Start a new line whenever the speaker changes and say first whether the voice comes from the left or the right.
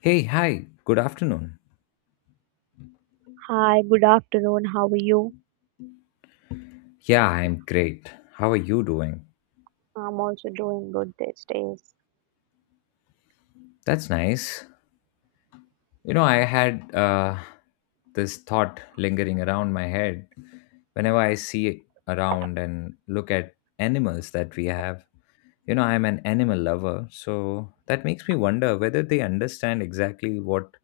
left: Hey, hi, good afternoon.
right: Hi, good afternoon. How are you?
left: Yeah, I'm great. How are you doing?
right: I'm also doing good these days.
left: That's nice. You know, I had this thought lingering around my head whenever I see around and look at animals that we have. You know, I'm an animal lover, so that makes me wonder whether they understand exactly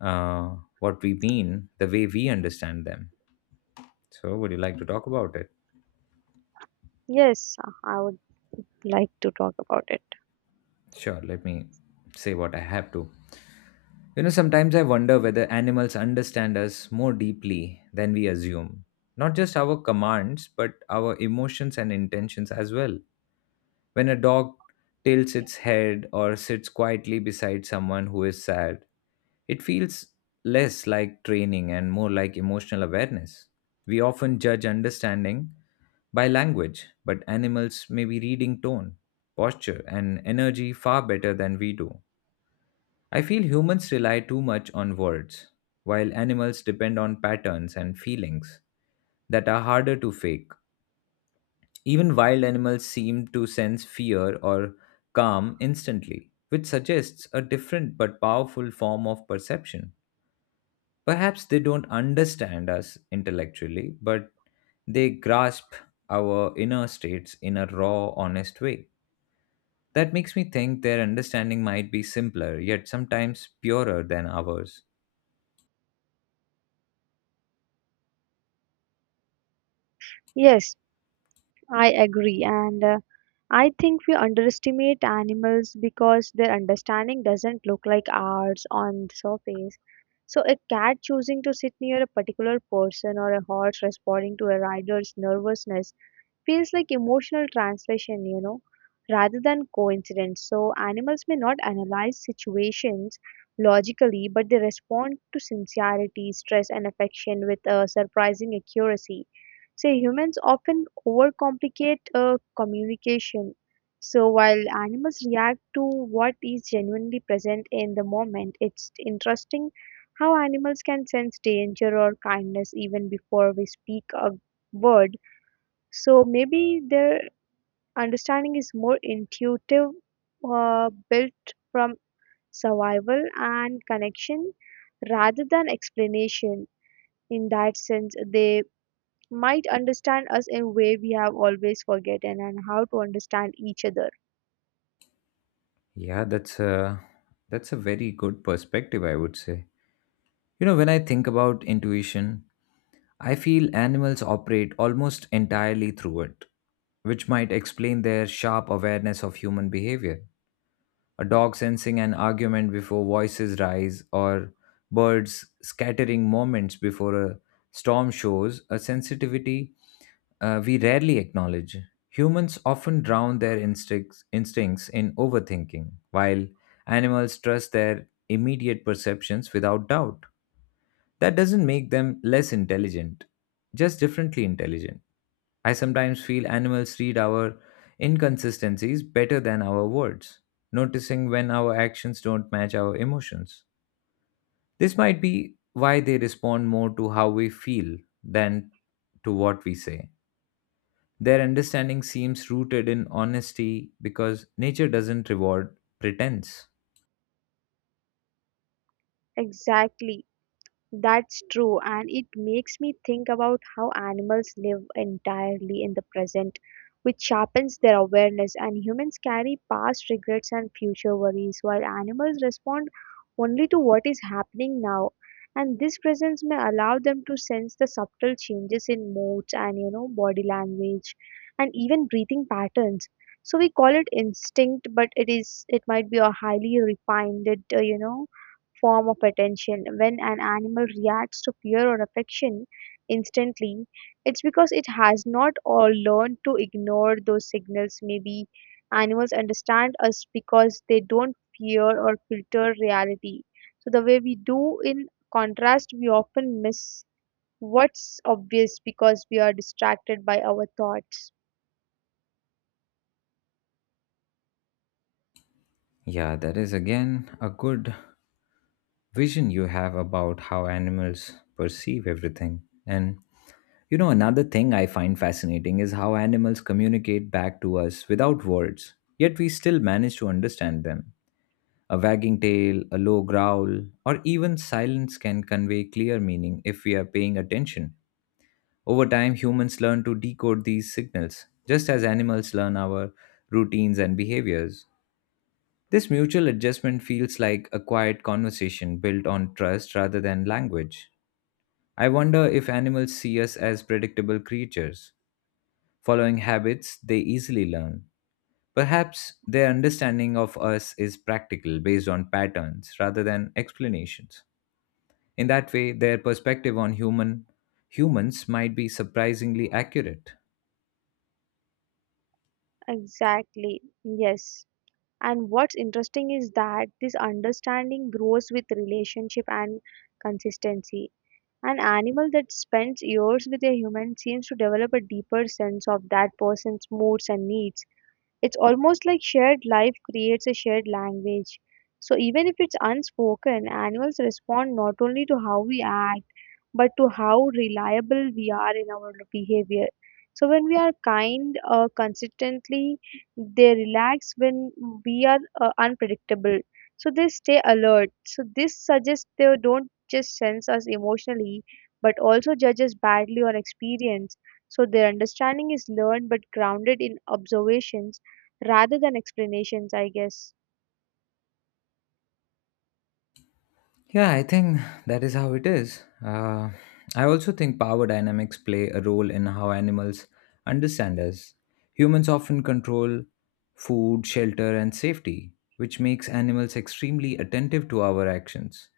left: uh, what we mean the way we understand them. So, would you like to talk about it?
right: Yes, I would like to talk about it.
left: Sure, let me say what I have to. You know, sometimes I wonder whether animals understand us more deeply than we assume. Not just our commands, but our emotions and intentions as well. When a dog tilts its head or sits quietly beside someone who is sad, it feels less like training and more like emotional awareness. We often judge understanding by language, but animals may be reading tone, posture, and energy far better than we do. I feel humans rely too much on words, while animals depend on patterns and feelings that are harder to fake. Even wild animals seem to sense fear or calm instantly, which suggests a different but powerful form of perception. Perhaps they don't understand us intellectually, but they grasp our inner states in a raw, honest way. That makes me think their understanding might be simpler, yet sometimes purer than ours.
right: Yes, I agree. And I think we underestimate animals because their understanding doesn't look like ours on the surface. So, a cat choosing to sit near a particular person or a horse responding to a rider's nervousness feels like emotional translation, you know, rather than coincidence. So animals may not analyze situations logically, but they respond to sincerity, stress, and affection with surprising accuracy. So humans often overcomplicate communication. So while animals react to what is genuinely present in the moment, it's interesting how animals can sense danger or kindness even before we speak a word, so maybe their understanding is more intuitive, built from survival and connection rather than explanation. In that sense, they might understand us in a way we have always forgotten and how to understand each other.
left: Yeah, that's a very good perspective, I would say. You know, when I think about intuition, I feel animals operate almost entirely through it, which might explain their sharp awareness of human behavior, a dog sensing an argument before voices rise, or birds scattering moments before a storm shows, a sensitivity we rarely acknowledge. Humans often drown their instincts in overthinking, while animals trust their immediate perceptions without doubt. That doesn't make them less intelligent, just differently intelligent. I sometimes feel animals read our inconsistencies better than our words, noticing when our actions don't match our emotions. This might be why they respond more to how we feel than to what we say. Their understanding seems rooted in honesty because nature doesn't reward pretense.
right: Exactly. That's true, and it makes me think about how animals live entirely in the present, which sharpens their awareness. And humans carry past regrets and future worries, while animals respond only to what is happening now. And this presence may allow them to sense the subtle changes in moods and, you know, body language, and even breathing patterns. So we call it instinct, but it might be a highly refined, uh, you know, form of attention. When an animal reacts to fear or affection instantly, it's because it has not or learned to ignore those signals. Maybe animals understand us because they don't fear or filter reality. So the way we do in contrast, we often miss what's obvious because we are distracted by our thoughts.
left: Yeah, that is again a good vision you have about how animals perceive everything. And you know, another thing I find fascinating is how animals communicate back to us without words, yet we still manage to understand them. A wagging tail, a low growl, or even silence can convey clear meaning if we are paying attention. Over time, humans learn to decode these signals, just as animals learn our routines and behaviors. This mutual adjustment feels like a quiet conversation built on trust rather than language. I wonder if animals see us as predictable creatures, following habits they easily learn. Perhaps their understanding of us is practical, based on patterns rather than explanations. In that way, their perspective on humans might be surprisingly accurate.
right: Exactly. Yes. And what's interesting is that this understanding grows with relationship and consistency. An animal that spends years with a human seems to develop a deeper sense of that person's moods and needs. It's almost like shared life creates a shared language. So even if it's unspoken, animals respond not only to how we act but to how reliable we are in our behavior. So when we are kind consistently, they relax. When we are unpredictable, so they stay alert. So this suggests they don't just sense us emotionally, but also judge us badly on experience. So their understanding is learned but grounded in observations rather than explanations, I guess.
left: Yeah, I think that is how it is. I also think power dynamics play a role in how animals understand us. Humans often control food, shelter, and safety, which makes animals extremely attentive to our actions.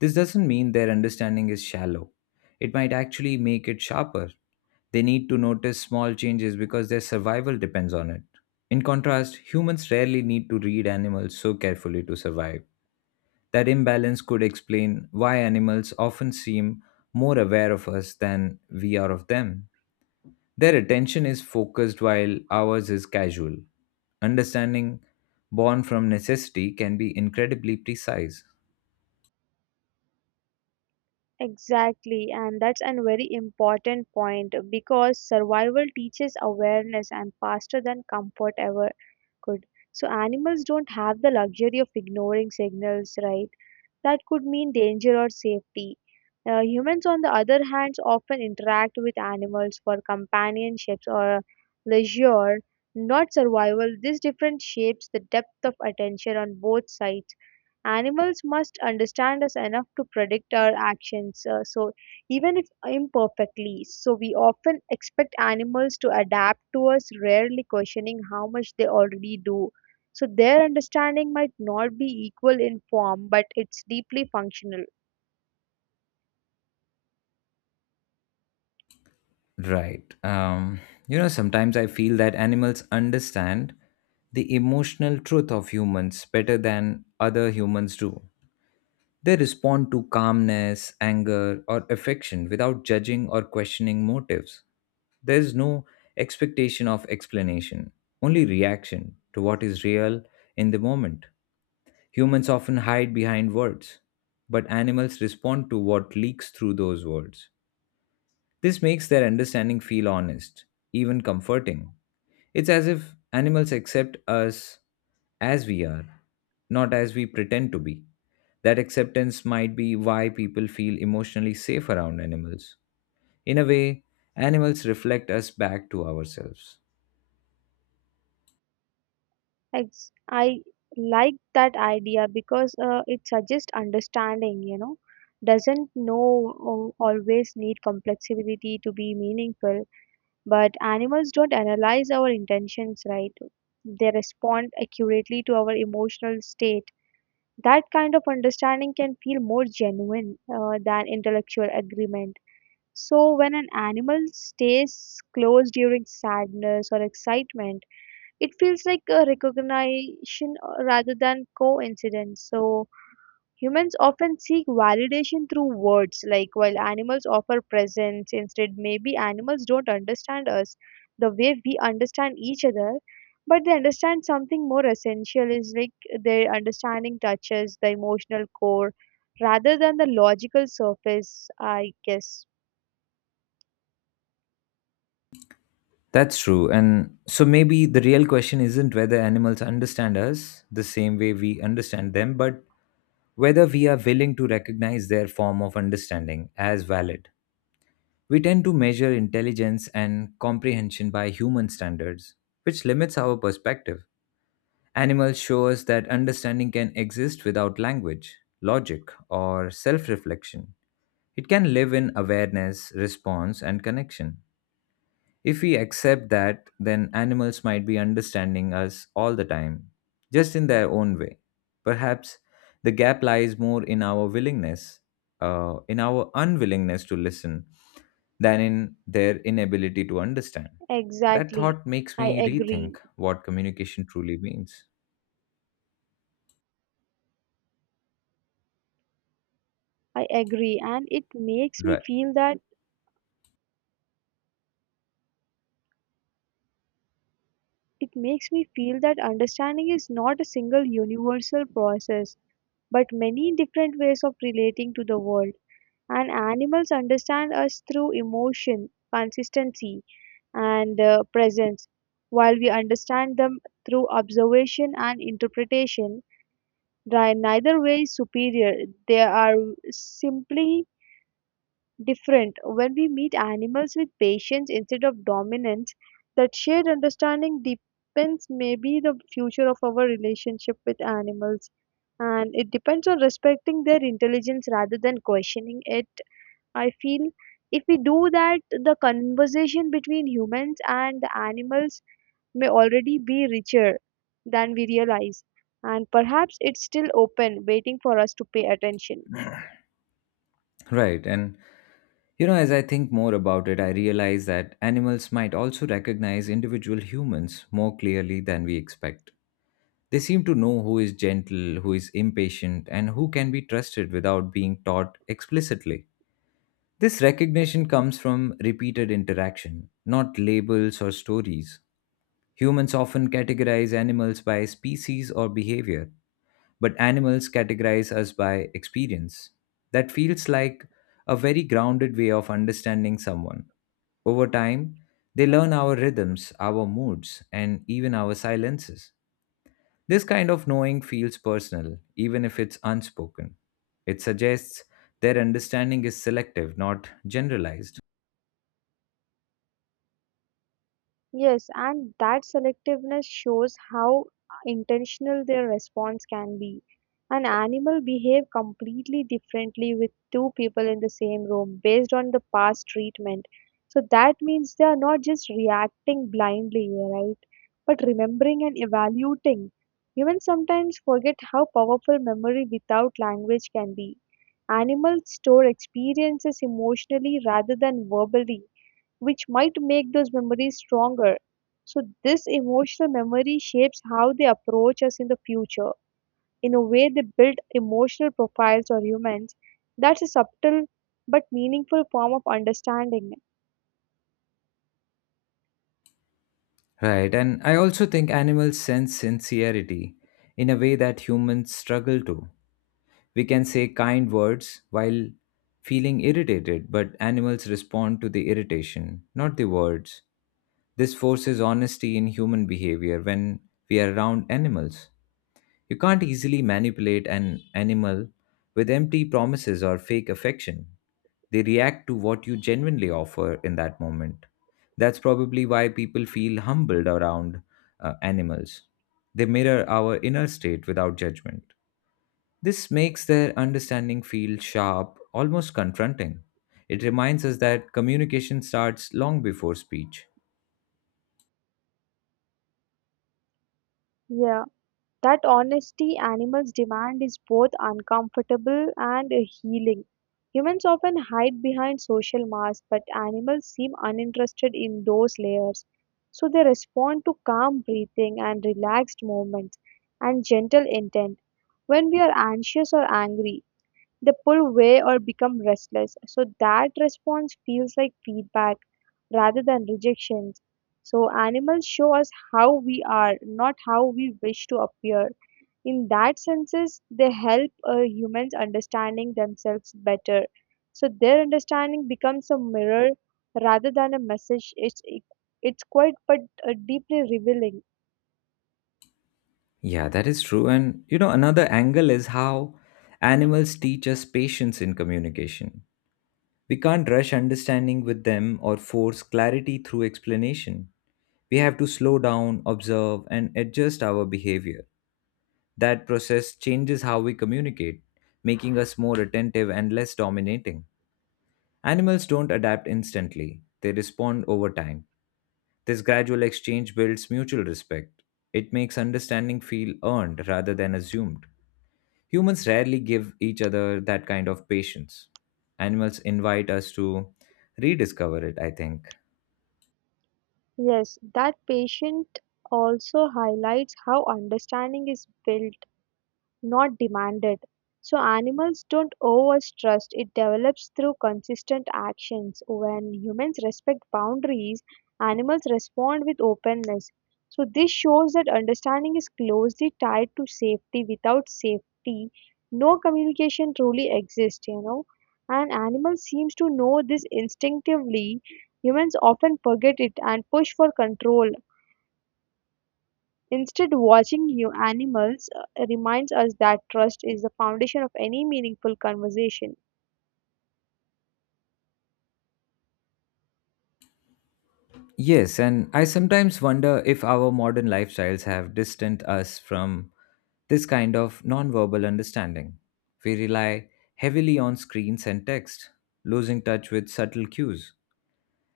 left: This doesn't mean their understanding is shallow, it might actually make it sharper. They need to notice small changes because their survival depends on it. In contrast, humans rarely need to read animals so carefully to survive. That imbalance could explain why animals often seem more aware of us than we are of them. Their attention is focused while ours is casual. Understanding born from necessity can be incredibly precise.
right: Exactly, and that's a very important point because survival teaches awareness and faster than comfort ever could. So, animals don't have the luxury of ignoring signals, right? That could mean danger or safety. Humans, on the other hand, often interact with animals for companionships or leisure, not survival. This difference shapes the depth of attention on both sides. Animals must understand us enough to predict our actions, so even if imperfectly. So we often expect animals to adapt to us, rarely questioning how much they already do. So their understanding might not be equal in form, but it's deeply functional.
left: Right. You know, sometimes I feel that animals understand the emotional truth of humans better than other humans do. They respond to calmness, anger, or affection without judging or questioning motives. There's no expectation of explanation, only reaction to what is real in the moment. Humans often hide behind words, but animals respond to what leaks through those words. This makes their understanding feel honest, even comforting. It's as if animals accept us as we are, not as we pretend to be. That acceptance might be why people feel emotionally safe around animals. In a way, animals reflect us back to ourselves.
right: I like that idea because it suggests understanding, you know, doesn't know always need complexity to be meaningful. But animals don't analyze our intentions, right? They respond accurately to our emotional state. That kind of understanding can feel more genuine than intellectual agreement. So, when an animal stays close during sadness or excitement, it feels like a recognition rather than coincidence. So, humans often seek validation through words, like while animals offer presence. Instead, maybe animals don't understand us the way we understand each other, but they understand something more essential. Is like their understanding touches the emotional core rather than the logical surface, I guess.
left: That's true. And so maybe the real question isn't whether animals understand us the same way we understand them, but whether we are willing to recognize their form of understanding as valid. We tend to measure intelligence and comprehension by human standards, which limits our perspective. Animals show us that understanding can exist without language, logic, or self reflection. It can live in awareness, response, and connection. If we accept that, then animals might be understanding us all the time, just in their own way. Perhaps the gap lies more in our unwillingness to listen, than in their inability to understand. That
right: Exactly.
left: thought makes
right: I
left: me rethink
right: agree.
left: what communication truly means.
right: And
left: Right.
right: it makes me feel that understanding is not a single universal process but many different ways of relating to the world. And animals understand us through emotion, consistency, and presence, while we understand them through observation and interpretation. They are neither way superior, they are simply different. When we meet animals with patience instead of dominance, that shared understanding depends maybe the future of our relationship with animals, and it depends on respecting their intelligence rather than questioning it. I feel if we do that, the conversation between humans and the animals may already be richer than we realize, and perhaps it's still open, waiting for us to pay attention.
left: Right. And, you know, as I think more about it, I realize that animals might also recognize individual humans more clearly than we expect. They seem to know who is gentle, who is impatient, and who can be trusted without being taught explicitly. This recognition comes from repeated interaction, not labels or stories. Humans often categorize animals by species or behavior, but animals categorize us by experience. That feels like a very grounded way of understanding someone. Over time, they learn our rhythms, our moods, and even our silences. This kind of knowing feels personal, even if it's unspoken. It suggests their understanding is selective, not generalized.
right: Yes, and that selectiveness shows how intentional their response can be. An animal behave completely differently with two people in the same room based on the past treatment. So that means they are not just reacting blindly, right? But remembering and evaluating. Humans sometimes forget how powerful memory without language can be. Animals store experiences emotionally rather than verbally, which might make those memories stronger. So, this emotional memory shapes how they approach us in the future. In a way, they build emotional profiles or humans. That's a subtle but meaningful form of understanding.
left: Right, and I also think animals sense sincerity in a way that humans struggle to. We can say kind words while feeling irritated, but animals respond to the irritation, not the words. This forces honesty in human behavior when we are around animals. You can't easily manipulate an animal with empty promises or fake affection. They react to what you genuinely offer in that moment. That's probably why people feel humbled around animals. They mirror our inner state without judgment. This makes their understanding feel sharp, almost confronting. It reminds us that communication starts long before speech.
right: Yeah. That honesty animals demand is both uncomfortable and healing. Humans often hide behind social masks, but animals seem uninterested in those layers. So they respond to calm breathing and relaxed movements and gentle intent. When we are anxious or angry, they pull away or become restless. So that response feels like feedback rather than rejection. So animals show us how we are, not how we wish to appear. In that senses they help humans understanding themselves better, so their understanding becomes a mirror rather than a message. It's quite but deeply revealing.
left: Yeah, that is true. And you know, another angle is how animals teach us patience in communication. We can't rush understanding with them or force clarity through explanation. We have to slow down, observe, and adjust our behavior. That process changes how we communicate, making us more attentive and less dominating. Animals don't adapt instantly, they respond over time. This gradual exchange builds mutual respect. It makes understanding feel earned rather than assumed. Humans rarely give each other that kind of patience. Animals invite us to rediscover it, I think.
right: Yes, that patient also highlights how understanding is built, not demanded. So animals don't owe us trust. It develops through consistent actions. When humans respect boundaries, animals respond with openness. So this shows that understanding is closely tied to safety. Without safety, no communication truly exists, you know. And animals seems to know this instinctively. Humans often forget it and push for control instead, watching new animals reminds us that trust is the foundation of any meaningful conversation.
left: Yes, and I sometimes wonder if our modern lifestyles have distanced us from this kind of nonverbal understanding. We rely heavily on screens and text, losing touch with subtle cues.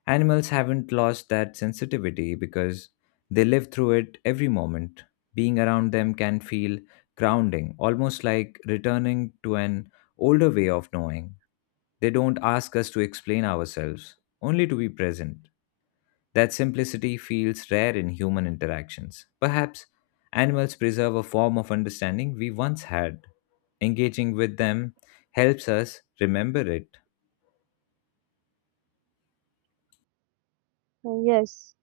left: Animals haven't lost that sensitivity because they live through it every moment. Being around them can feel grounding, almost like returning to an older way of knowing. They don't ask us to explain ourselves, only to be present. That simplicity feels rare in human interactions. Perhaps animals preserve a form of understanding we once had. Engaging with them helps us remember it.
right: Yes.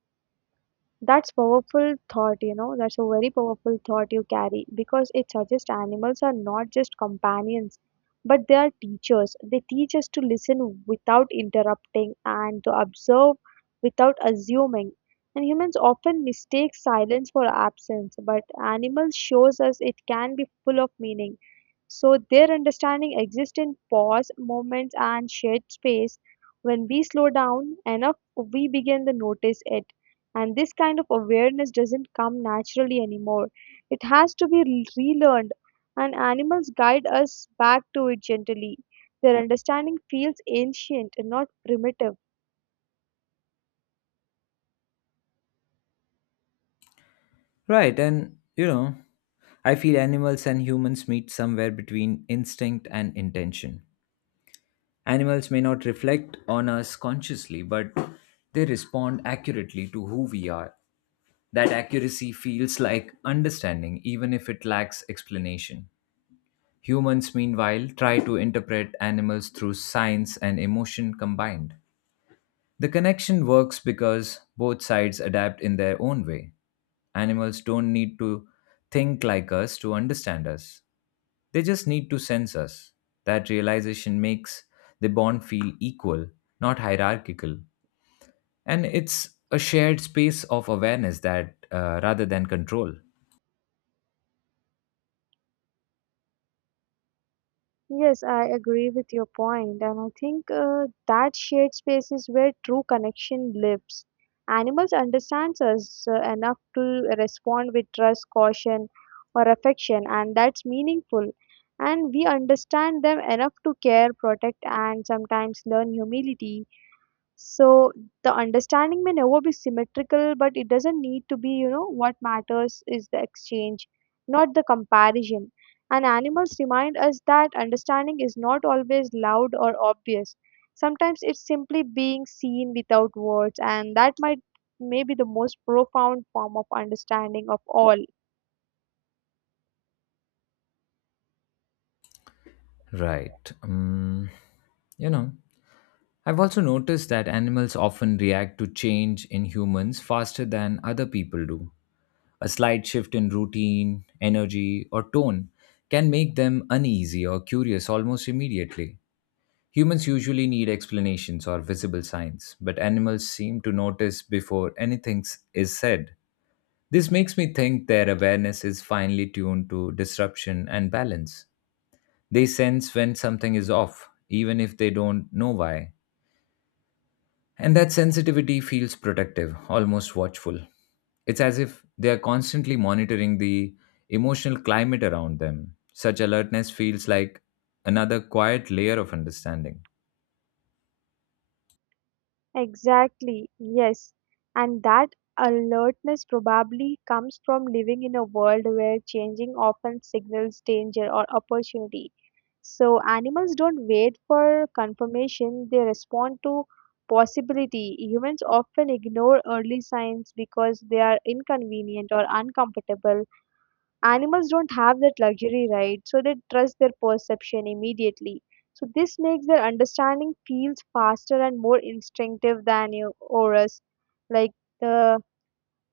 right: That's powerful thought, you know. That's a very powerful thought you carry because it suggests animals are not just companions, but they are teachers. They teach us to listen without interrupting and to observe without assuming. And humans often mistake silence for absence, but animals shows us it can be full of meaning. So their understanding exists in pause, moments and shared space. When we slow down enough, we begin to notice it, and this kind of awareness doesn't come naturally anymore. It has to be relearned, and animals guide us back to it gently. Their understanding feels ancient and not primitive.
left: Right, and you know, I feel animals and humans meet somewhere between instinct and intention. Animals may not reflect on us consciously, but they respond accurately to who we are. That accuracy feels like understanding, even if it lacks explanation. Humans, meanwhile, try to interpret animals through science and emotion combined. The connection works because both sides adapt in their own way. Animals don't need to think like us to understand us, they just need to sense us. That realization makes the bond feel equal, not hierarchical. And it's a shared space of awareness that rather than control.
right: Yes, I agree with your point, and I think that shared space is where true connection lives. Animals understand us enough to respond with trust, caution, or affection, and that's meaningful. And we understand them enough to care, protect, and sometimes learn humility. So the understanding may never be symmetrical, but it doesn't need to be, you know. What matters is the exchange, not the comparison. And animals remind us that understanding is not always loud or obvious. Sometimes it's simply being seen without words, and that might may be the most profound form of understanding of all.
left: Right. You know, I've also noticed that animals often react to change in humans faster than other people do. A slight shift in routine, energy, or tone can make them uneasy or curious almost immediately. Humans usually need explanations or visible signs, but animals seem to notice before anything is said. This makes me think their awareness is finely tuned to disruption and balance. They sense when something is off, even if they don't know why. And that sensitivity feels protective, almost watchful. It's as if they are constantly monitoring the emotional climate around them. Such alertness feels like another quiet layer of understanding.
right: Exactly, yes. And that alertness probably comes from living in a world where changing often signals danger or opportunity. So animals don't wait for confirmation, they respond to possibility. Humans often ignore early signs because they are inconvenient or uncomfortable. Animals don't have that luxury, right? So they trust their perception immediately, so this makes their understanding feels faster and more instinctive than you or like. uh,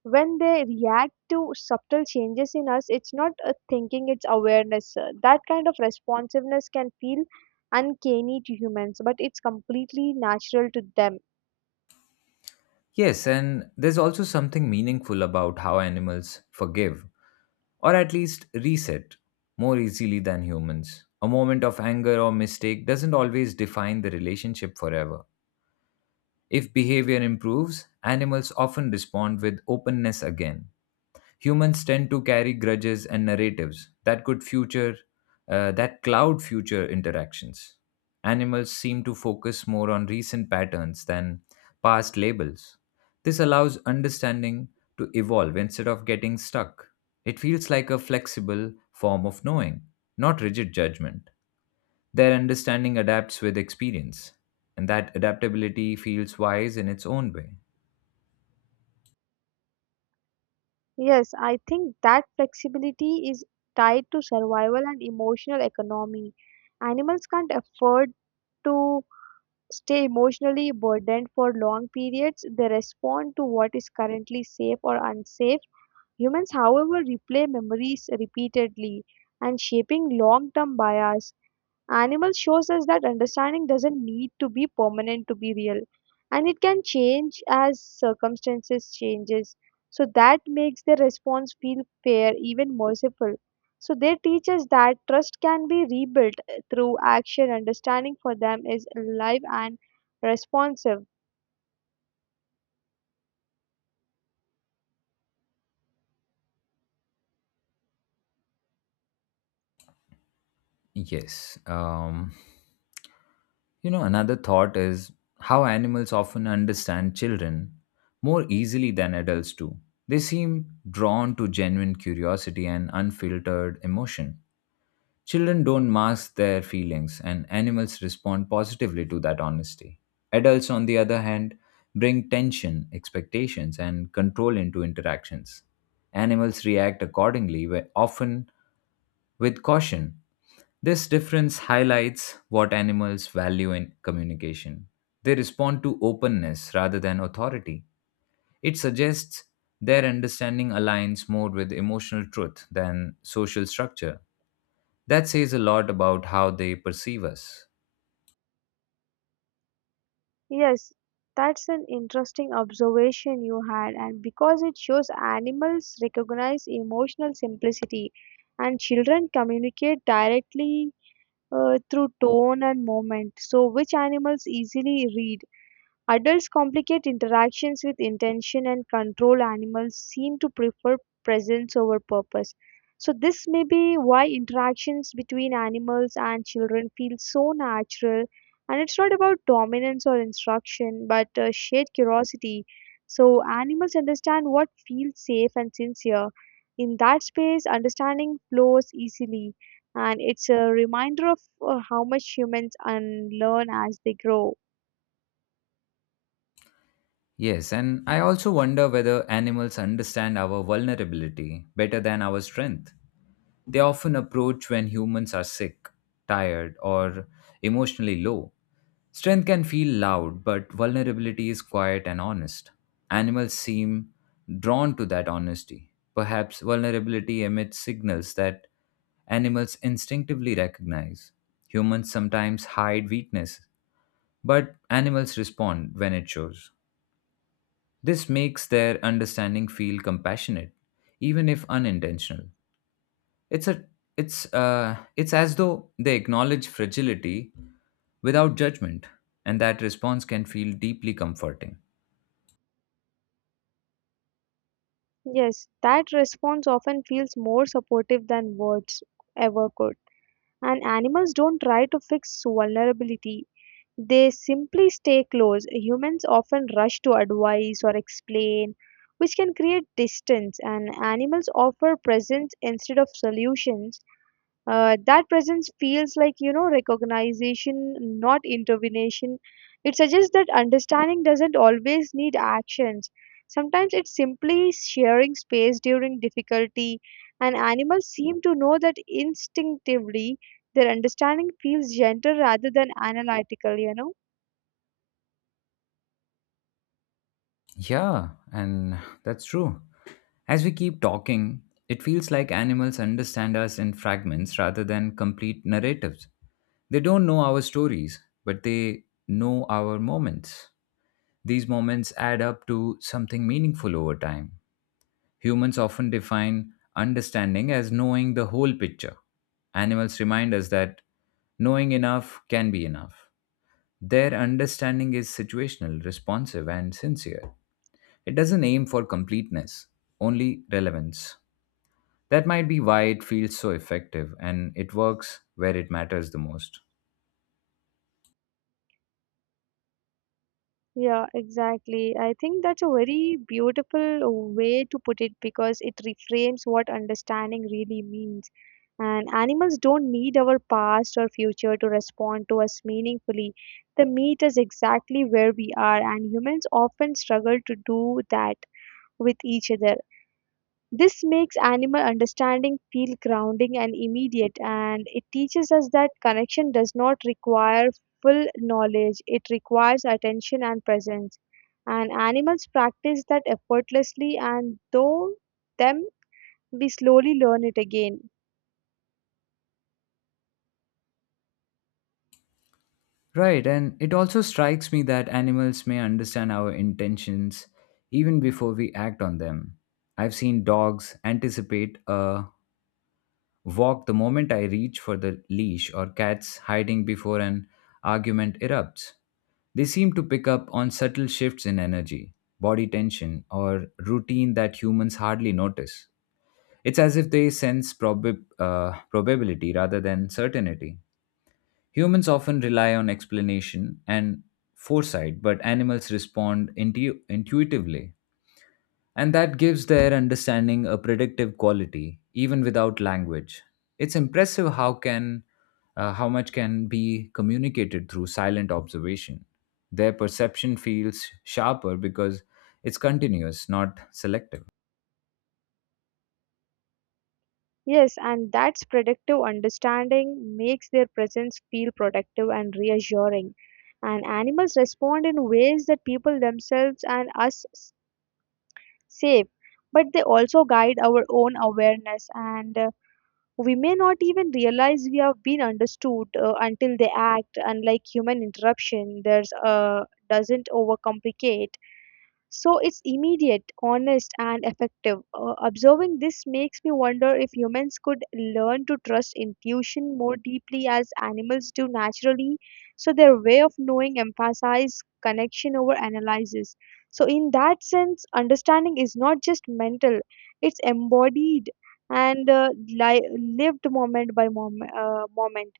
right: when they react to subtle changes in us, it's not a thinking, it's awareness. That kind of responsiveness can feel uncanny to humans, but it's completely natural to them.
left: Yes, and there's also something meaningful about how animals forgive, or at least reset, more easily than humans. A moment of anger or mistake doesn't always define the relationship forever. If behavior improves, animals often respond with openness again. Humans tend to carry grudges and narratives that could future that cloud future interactions. Animals seem to focus more on recent patterns than past labels. This allows understanding to evolve instead of getting stuck. It feels like a flexible form of knowing, not rigid judgment. Their understanding adapts with experience, and that adaptability feels wise in its own way.
right: Yes, I think that flexibility is tied to survival and emotional economy. Animals can't afford to stay emotionally burdened for long periods. They respond to what is currently safe or unsafe. Humans, however, replay memories repeatedly and shaping long term bias. Animal shows us that understanding doesn't need to be permanent to be real, and it can change as circumstances changes, so that makes the response feel fair, even merciful. So they teach us that trust can be rebuilt through action. Understanding for them is alive and responsive.
left: Yes. You know, another thought is how animals often understand children more easily than adults do. They seem drawn to genuine curiosity and unfiltered emotion. Children don't mask their feelings, and animals respond positively to that honesty. Adults, on the other hand, bring tension, expectations, and control into interactions. Animals react accordingly, often with caution. This difference highlights what animals value in communication. They respond to openness rather than authority. It suggests their understanding aligns more with emotional truth than social structure. That says a lot about how they perceive us.
right: Yes, that's an interesting observation you had, and because it shows animals recognize emotional simplicity, and children communicate directly through tone and movement. So, which animals easily read? Adults complicate interactions with intention and control. Animals seem to prefer presence over purpose. So this may be why interactions between animals and children feel so natural, and it's not about dominance or instruction but shared curiosity. So animals understand what feels safe and sincere. In that space understanding flows easily, and it's a reminder of how much humans unlearn as they grow.
left: Yes, and I also wonder whether animals understand our vulnerability better than our strength. They often approach when humans are sick, tired, or emotionally low. Strength can feel loud, but vulnerability is quiet and honest. Animals seem drawn to that honesty. Perhaps vulnerability emits signals that animals instinctively recognize. Humans sometimes hide weakness but animals respond when it shows. This makes their understanding feel compassionate, even if unintentional. It's a it's it's as though they acknowledge fragility without judgment, and that response can feel deeply comforting.
right: Yes, that response often feels more supportive than words ever could. And animals don't try to fix vulnerability, they simply stay close. Humans often rush to advise or explain, which can create distance, and animals offer presence instead of solutions. That presence feels like, you know, recognition, not intervention. It suggests that understanding doesn't always need actions. Sometimes it's simply sharing space during difficulty, and animals seem to know that instinctively. Their understanding feels gentle rather than analytical, you know.
left: Yeah, and that's true. As we keep talking, it feels like animals understand us in fragments rather than complete narratives. They don't know our stories, but they know our moments. These moments add up to something meaningful over time. Humans often define understanding as knowing the whole picture. Animals remind us that knowing enough can be enough. Their understanding is situational, responsive, and sincere. It doesn't aim for completeness, only relevance. That might be why it feels so effective and it works where it matters the most.
right: Yeah, exactly. I think that's a very beautiful way to put it because it reframes what understanding really means. And animals don't need our past or future to respond to us meaningfully. They meet us exactly where we are, and humans often struggle to do that with each other. This makes animal understanding feel grounding and immediate, and it teaches us that connection does not require full knowledge, it requires attention and presence. And animals practice that effortlessly, and though them, we slowly learn it again.
left: Right, and it also strikes me that animals may understand our intentions even before we act on them. I've seen dogs anticipate a walk the moment I reach for the leash, or cats hiding before an argument erupts. They seem to pick up on subtle shifts in energy, body tension, or routine that humans hardly notice. It's as if they sense probability rather than certainty. Humans often rely on explanation and foresight, but animals respond intuitively. And that gives their understanding a predictive quality, even without language. It's impressive how much can be communicated through silent observation. Their perception feels sharper because it's continuous, not selective.
right: Yes, and that's productive understanding makes their presence feel protective and reassuring. And animals respond in ways that people themselves and us safe, but they also guide our own awareness, and we may not even realize we have been understood until they act. Unlike human interruption, there's doesn't overcomplicate. So it's immediate, honest, and effective. Observing this makes me wonder if humans could learn to trust intuition more deeply as animals do naturally. So their way of knowing emphasizes connection over analysis. So, in that sense, understanding is not just mental, it's embodied and lived moment by moment.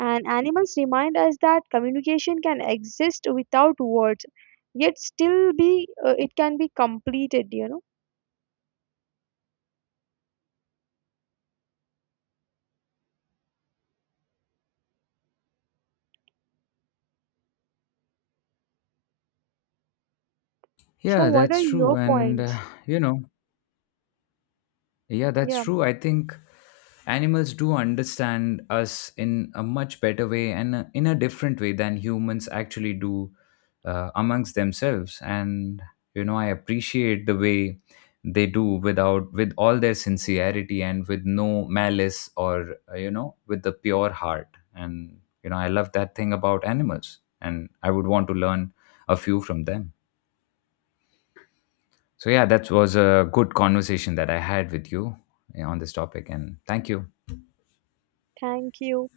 right: And animals remind us that communication can exist without words, yet still be it can be completed, you know. So
left: Yeah,
right: what are
left: that's true.
right: your
left: And,
right: points?
left: you know, yeah, that's
right: Yeah,
left: true. I think animals do understand us in a much better way and in a different way than humans actually do amongst themselves. And, you know, I appreciate the way they do without, with all their sincerity and with no malice or, you know, with the pure heart. And, you know, I love that thing about animals and I would want to learn a few from them. So, yeah, that was a good conversation that I had with you on this topic. And thank you.
right: thank you.